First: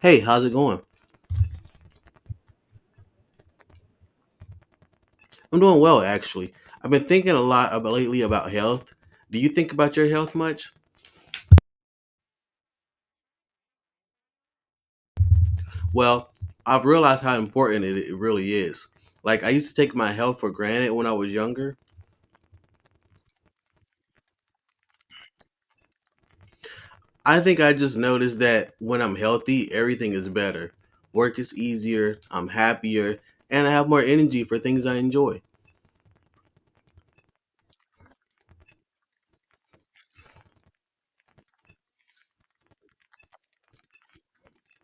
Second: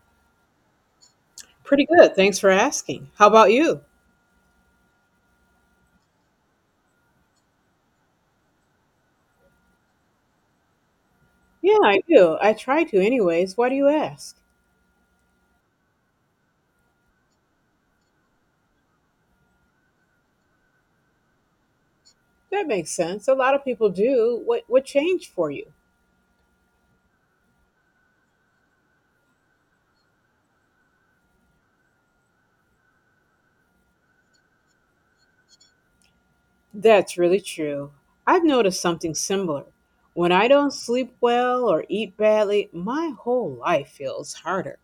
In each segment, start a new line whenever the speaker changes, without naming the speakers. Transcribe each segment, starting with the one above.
Hey, how's it going?
Pretty good. Thanks for asking. How about you?
I'm doing well, actually. I've been thinking a lot about lately about health. Do you think about your health much?
Yeah, I do. I try to anyways. Why do you ask?
Well, I've realized how important it really is. Like, I used to take my health for granted when I was younger.
That makes sense. A lot of people do. What changed for you?
I think I just noticed that when I'm healthy, everything is better. Work is easier, I'm happier, and I have more energy for things I enjoy.
That's really true. I've noticed something similar. When I don't sleep well or eat badly, my whole life feels harder.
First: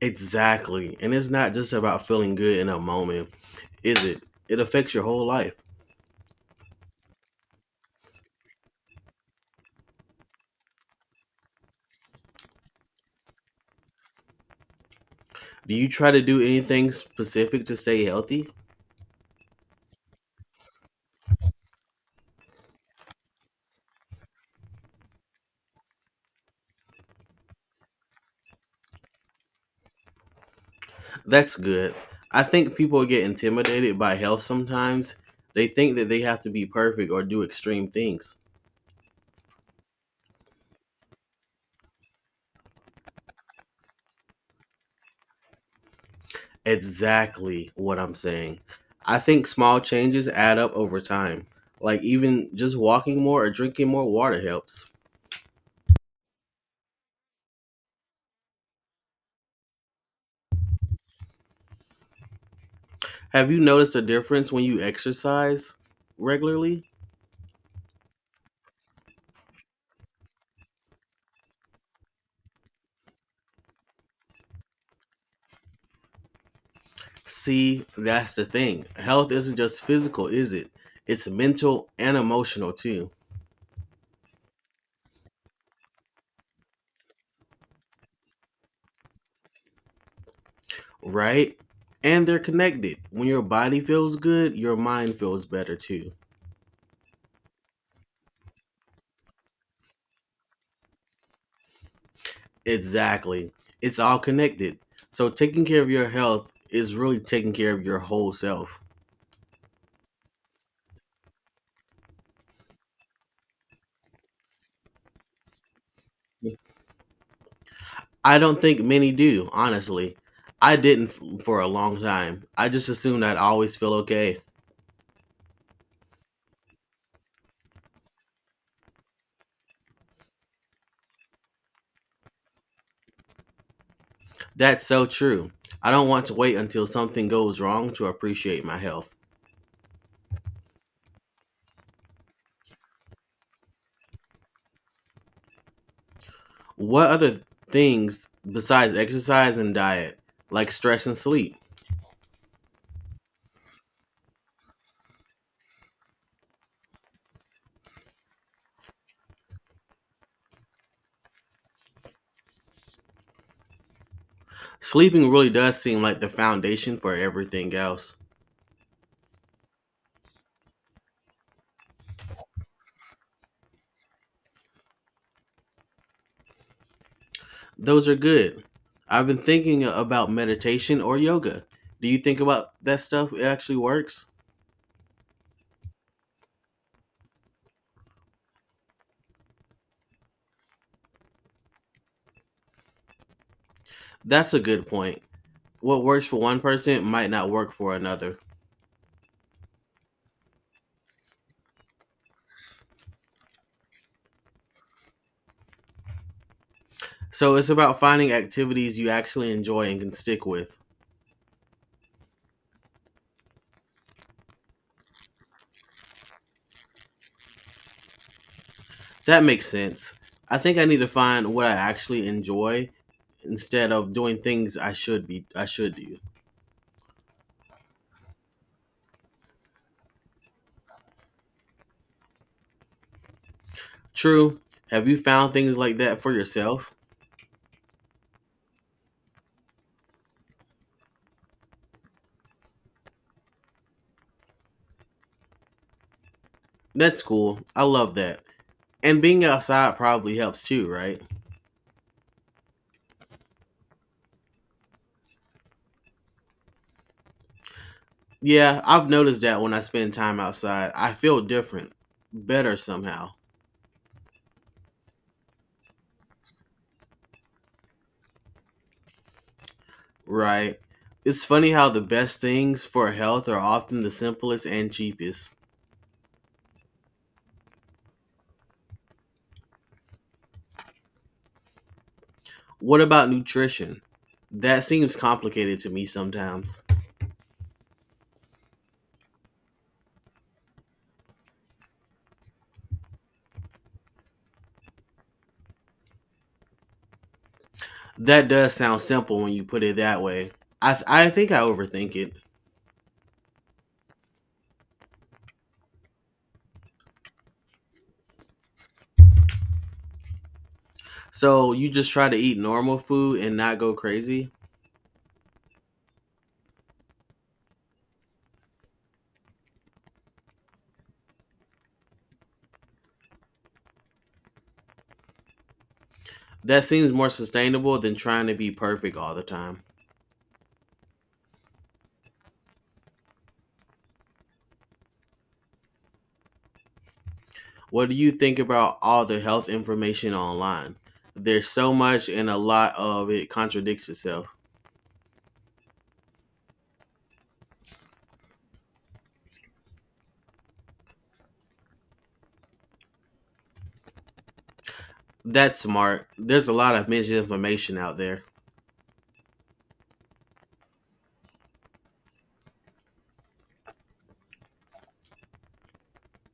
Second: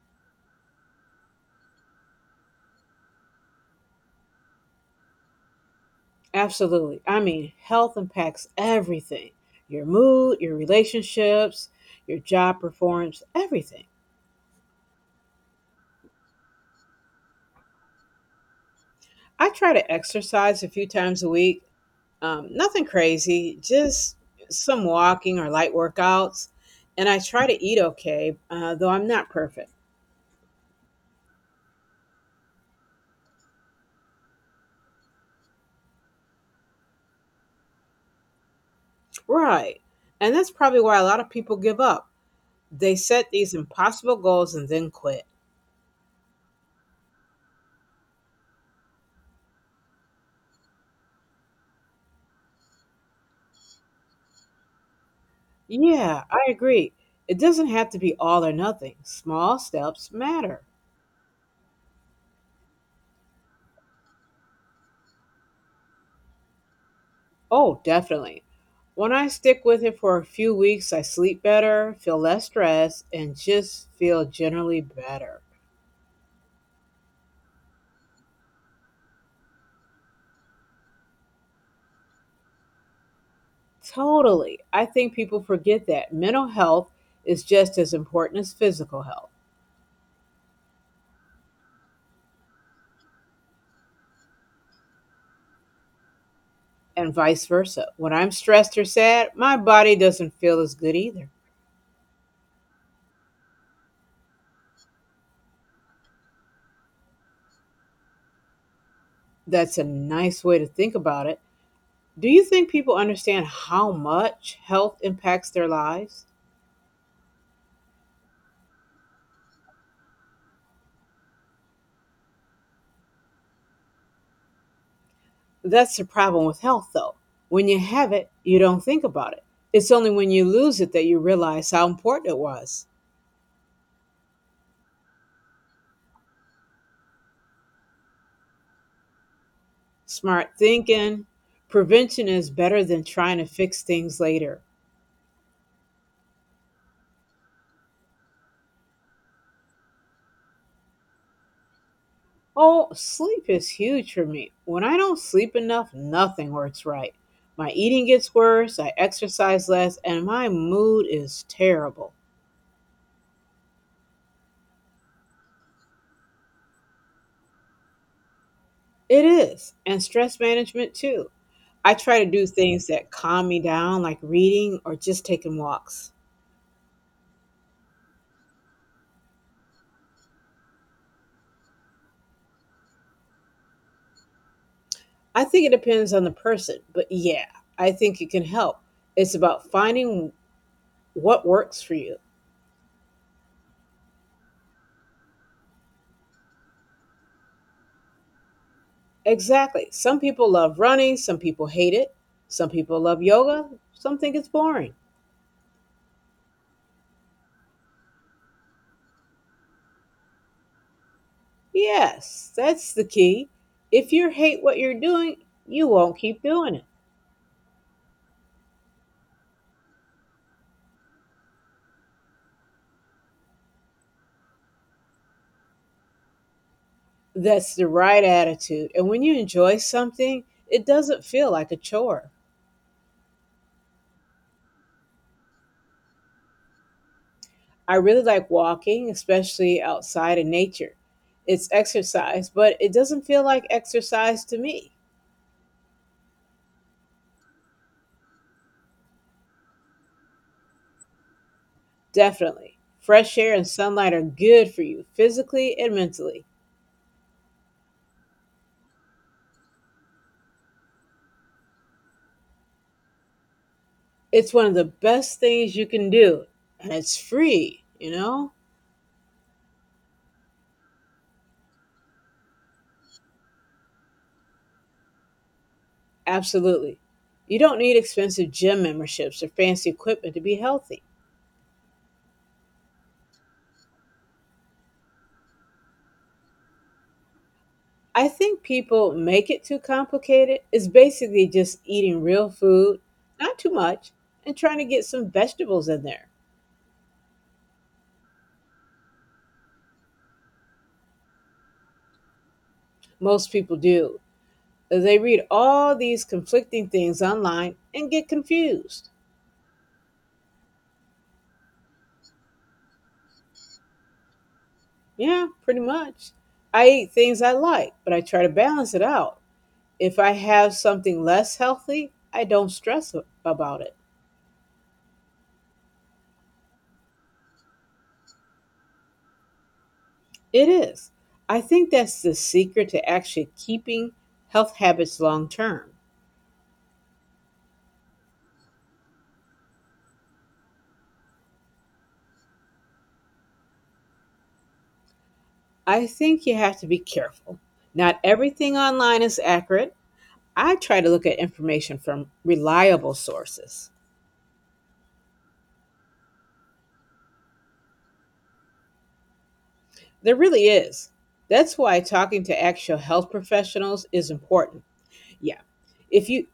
Exactly. And it's not just about feeling good in a moment, is it? It affects your whole life.
Absolutely. I mean, health impacts everything, your mood, your relationships, your job performance, everything.
Do you try to do anything specific to stay healthy?
I try to exercise a few times a week. Nothing crazy, just some walking or light workouts. And I try to eat okay, though I'm not perfect.
That's good. I think people get intimidated by health sometimes. They think that they have to be perfect or do extreme things.
Right. And that's probably why a lot of people give up. They set these impossible goals and then quit.
Exactly what I'm saying. I think small changes add up over time. Like even just walking more or drinking more water helps.
Yeah, I agree. It doesn't have to be all or nothing. Small steps matter.
Have you noticed a difference when you exercise regularly?
Oh, definitely. When I stick with it for a few weeks, I sleep better, feel less stressed, and just feel generally better.
See, that's the thing. Health isn't just physical, is it? It's mental and emotional too.
Totally. I think people forget that mental health is just as important as physical health,
Right? And they're connected. When your body feels good, your mind feels better too.
and vice versa. When I'm stressed or sad, my body doesn't feel as good either.
Exactly. It's all connected. So taking care of your health is really taking care of your whole self.
That's a nice way to think about it. Do you think people understand how much health impacts their lives?
I don't think many do, honestly. I didn't f- For a long time, I just assumed I'd always feel okay.
That's the problem with health, though. When you have it, you don't think about it. It's only when you lose it that you realize how important it was.
That's so true. I don't want to wait until something goes wrong to appreciate my health.
Smart thinking. Prevention is better than trying to fix things later.
What other things besides exercise and diet, like stress and sleep?
Oh, sleep is huge for me. When I don't sleep enough, nothing works right. My eating gets worse, I exercise less, and my mood is terrible.
Sleeping really does seem like the foundation for everything else.
It is, and stress management too. I try to do things that calm me down, like reading or just taking walks.
Those are good. I've been thinking about meditation or yoga. Do you think about that stuff it actually works?
I think it depends on the person, but yeah, I think it can help. It's about finding what works for you.
That's a good point. What works for one person might not work for another.
Exactly. Some people love running, some people hate it, some people love yoga, some think it's boring.
So it's about finding activities you actually enjoy and can stick with.
Yes, that's the key. If you hate what you're doing, you won't keep doing it.
That makes sense. I think I need to find what I actually enjoy instead of doing things I should do.
That's the right attitude. And when you enjoy something, it doesn't feel like a chore.
True. Have you found things like that for yourself?
I really like walking, especially outside in nature. It's exercise, but it doesn't feel like exercise to me.
That's cool. I love that. And being outside probably helps too, right?
Definitely. Fresh air and sunlight are good for you, physically and mentally.
Yeah, I've noticed that when I spend time outside, I feel different, better somehow,
It's one of the best things you can do, and it's free,
right? It's funny how the best things for health are often the simplest and cheapest.
Absolutely. You don't need expensive gym memberships or fancy equipment to be healthy.
What about nutrition? That seems complicated to me sometimes.
I think people make it too complicated. It's basically just eating real food, not too much, and trying to get some vegetables in there.
That does sound simple when you put it that way. I think I overthink it.
Most people do. They read all these conflicting things online and get confused.
So you just try to eat normal food and not go crazy?
Yeah, pretty much. I eat things I like, but I try to balance it out. If I have something less healthy, I don't stress about it.
That seems more sustainable than trying to be perfect all the time.
It is. I think that's the secret to actually keeping health habits long term.
What do you think about all the health information online? There's so much and a lot of it contradicts itself.
I think you have to be careful. Not everything online is accurate. I try to look at information from reliable sources.
That's smart. There's a lot of misinformation out there.
There really is. That's why talking to actual health professionals is important. Yeah. If you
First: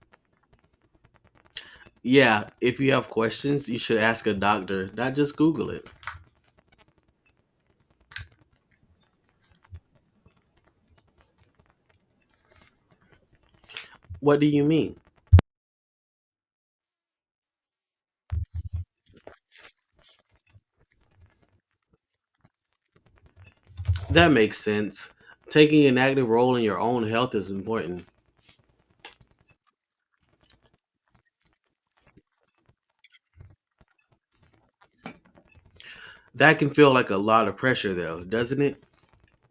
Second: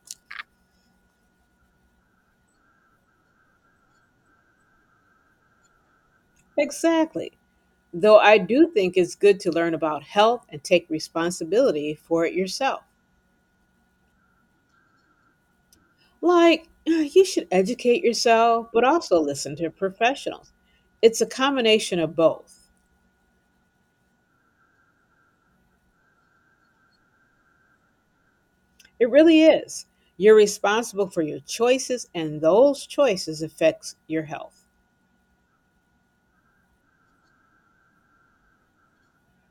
Yeah, if you have questions, you should ask a doctor, not just Google it.
exactly. Though I do think it's good to learn about health and take responsibility for it yourself.
What do you mean?
Like, you should educate yourself, but also listen to professionals. It's a combination of both.
That makes sense. Taking an active role in your own health is important.
It really is. You're responsible for your choices, and those choices affects your health.
That can feel like a lot of pressure, though, doesn't it?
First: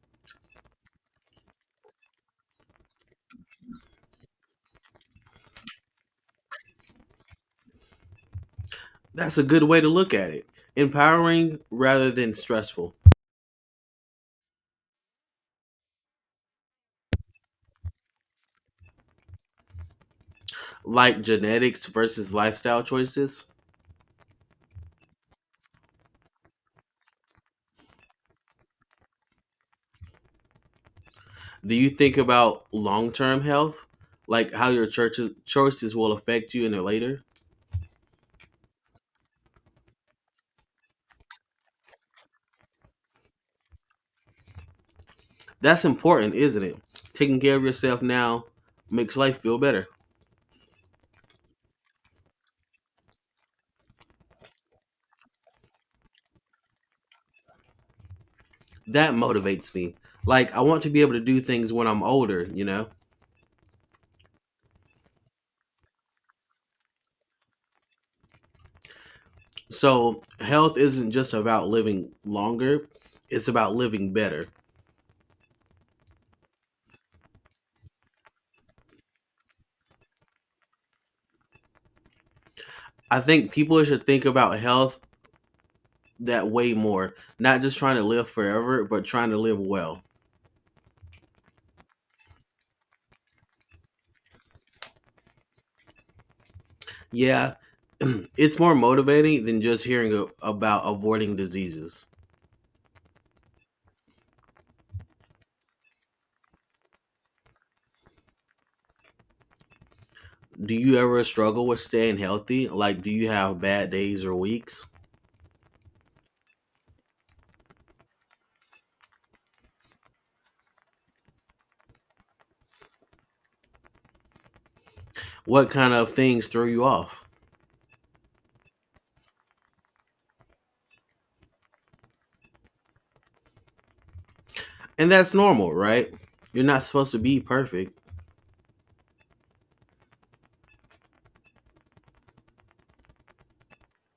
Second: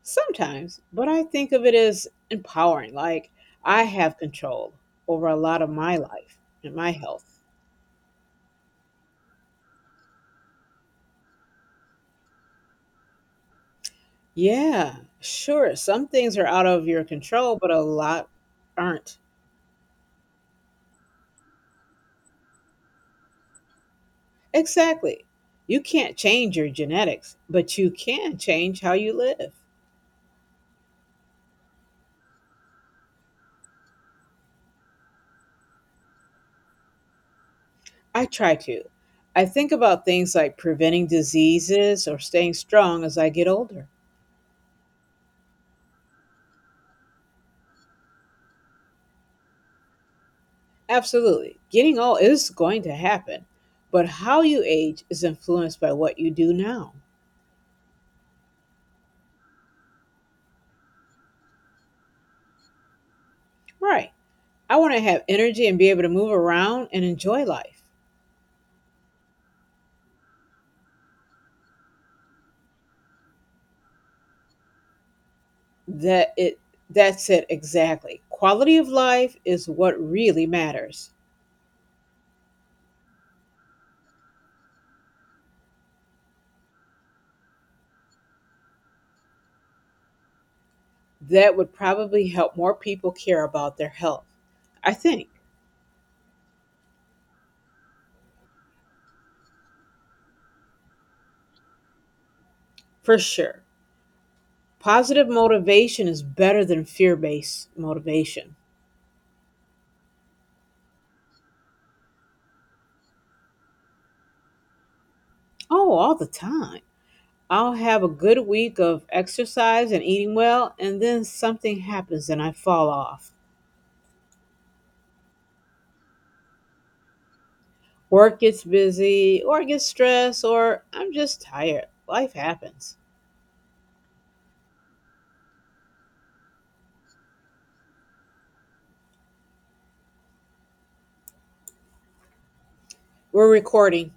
Sometimes, but I think of it as empowering. Like, I have control over a lot of my life and my health.
That's a good way to look at it. Empowering rather than stressful.
Yeah, sure. Some things are out of your control, but a lot aren't.
Like genetics versus lifestyle choices?
Exactly. You can't change your genetics, but you can change how you live.
Do you think about long term health, like how your church choices will affect you in the later?
I try to. I think about things like preventing diseases or staying strong as I get older.
That's important, isn't it? Taking care of yourself now makes life feel better.
Absolutely. Getting old is going to happen, but how you age is influenced by what you do now.
That motivates me. Like I want to be able to do things when I'm older, you know.
Right. I want to have energy and be able to move around and enjoy life.
So health isn't just about living longer; it's about living better.
That it that's it exactly. Quality of life is what really matters.
I think people should think about health that way more, not just trying to live forever, but trying to live well.
That would probably help more people care about their health. I think,
Yeah, it's more motivating than just about avoiding diseases.
for sure. Positive motivation is better than fear based motivation.
Do you ever struggle with staying healthy? Like, do you have bad days or weeks?
Oh, all the time. I'll have a good week of exercise and eating well, and then something happens and I fall off.
What kind of things throw you off?
Work gets busy, or I get stressed, or I'm just tired. Life happens.
And that's normal, right? You're not supposed to be perfect.
We're recording.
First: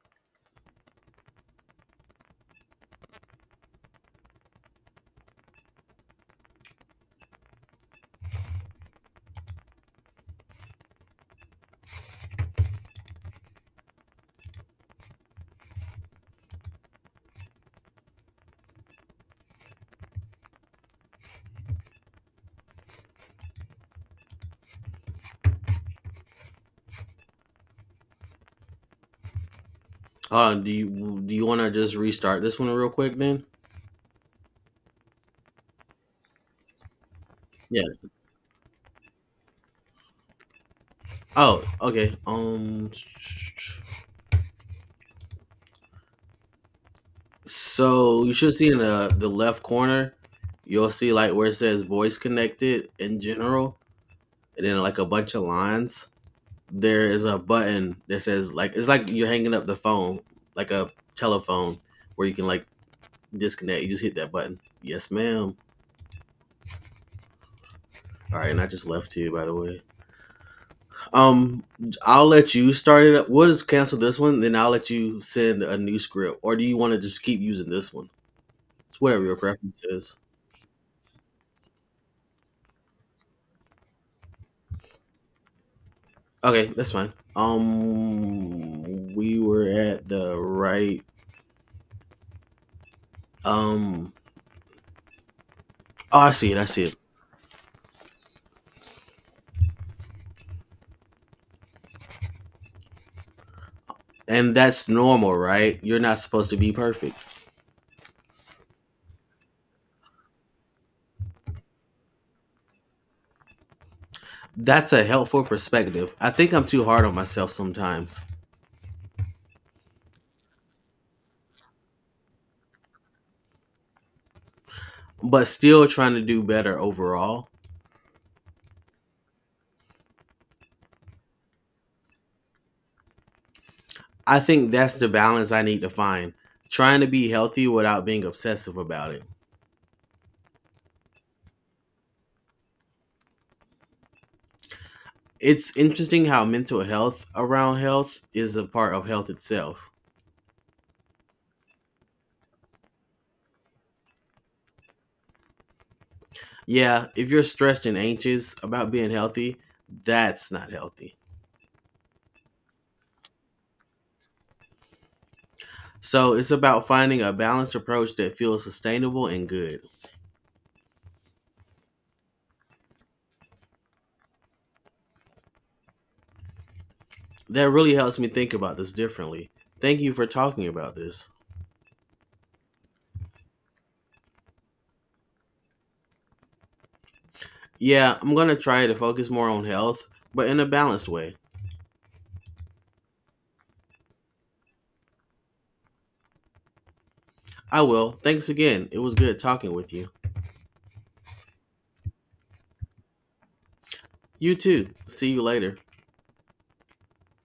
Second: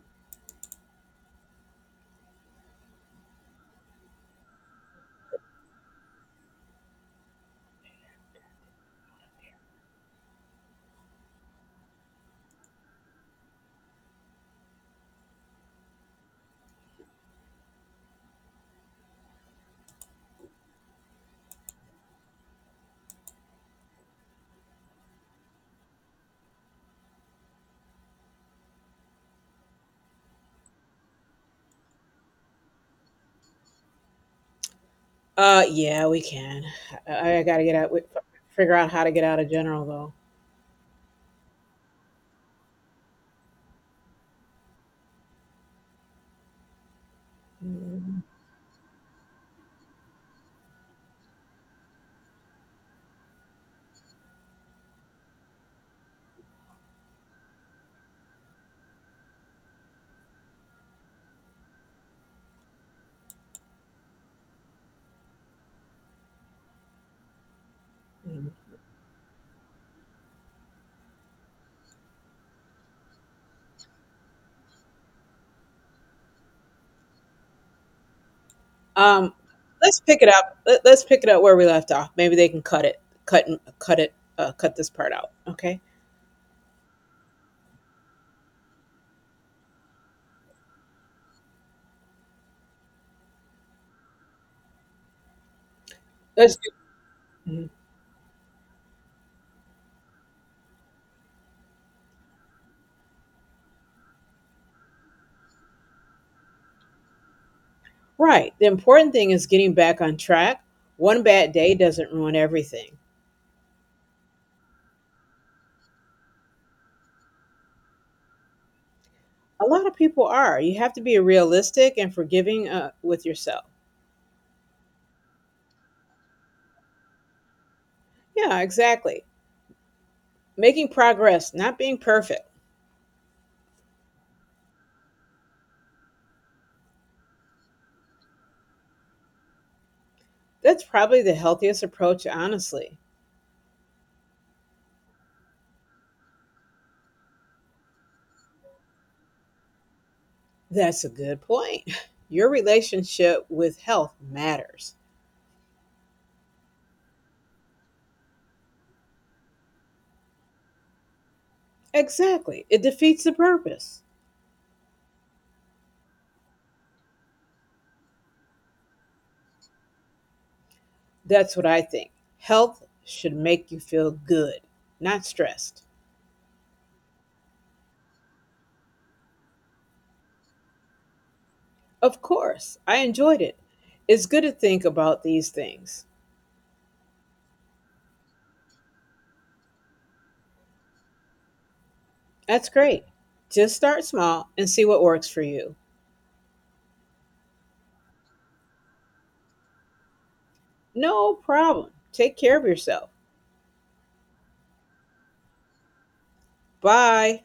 Do you want to just restart this one real quick then?
Yeah, we can. I gotta get
Yeah.
out. Figure out how to get out of general, though.
Oh, okay.
Mhm.
So you should see in the left corner, you'll see like where it says voice connected in general, and then like a bunch of lines there is a button that says like it's like you're hanging up the phone, like a telephone where you can like disconnect. You just hit that button. Yes, ma'am. All right, and I just left too, by the way. Um, I'll let you start it up. We'll just cancel this one, then I'll let you send a new script. Or do you want to just keep using this one? It's whatever
Um,
your preference
let's
is.
pick it up. Let's pick it up where we left off. Maybe they can cut it, cut and cut it, cut this part out. Okay.
Okay, that's fine. We were at the right. Um, oh, I see
Let's
it. I
do,
see it.
mhm,
And that's normal, right? You're not supposed to be perfect.
right. The important thing is getting back on track. One bad day doesn't ruin everything.
That's a helpful perspective. I think I'm too hard on myself sometimes,
A lot of people are. You have to be realistic and forgiving with yourself.
but still trying to do better overall.
Yeah, exactly. Making progress, not being perfect.
I think that's the balance I need to find, trying to be healthy without being obsessive about it.
That's probably the healthiest approach, honestly.
It's interesting how mental health around health is a part of health itself.
That's a good point. Your relationship with health matters.
Yeah, if you're stressed and anxious about being healthy, that's not healthy.
Exactly. It defeats the purpose.
So it's about finding a balanced approach that feels sustainable and good.
That's what I think. Health should make you feel good, not stressed.
That really helps me think about this differently. Thank you for talking about this.
Of course, I enjoyed it. It's good to think about these things.
Yeah, I'm gonna try to focus more on health, but in a balanced way.
That's great. Just start small and see what works for you.
I will. Thanks again. It was good talking with you.
No problem. Take care of yourself.
You too. See you later.
Bye.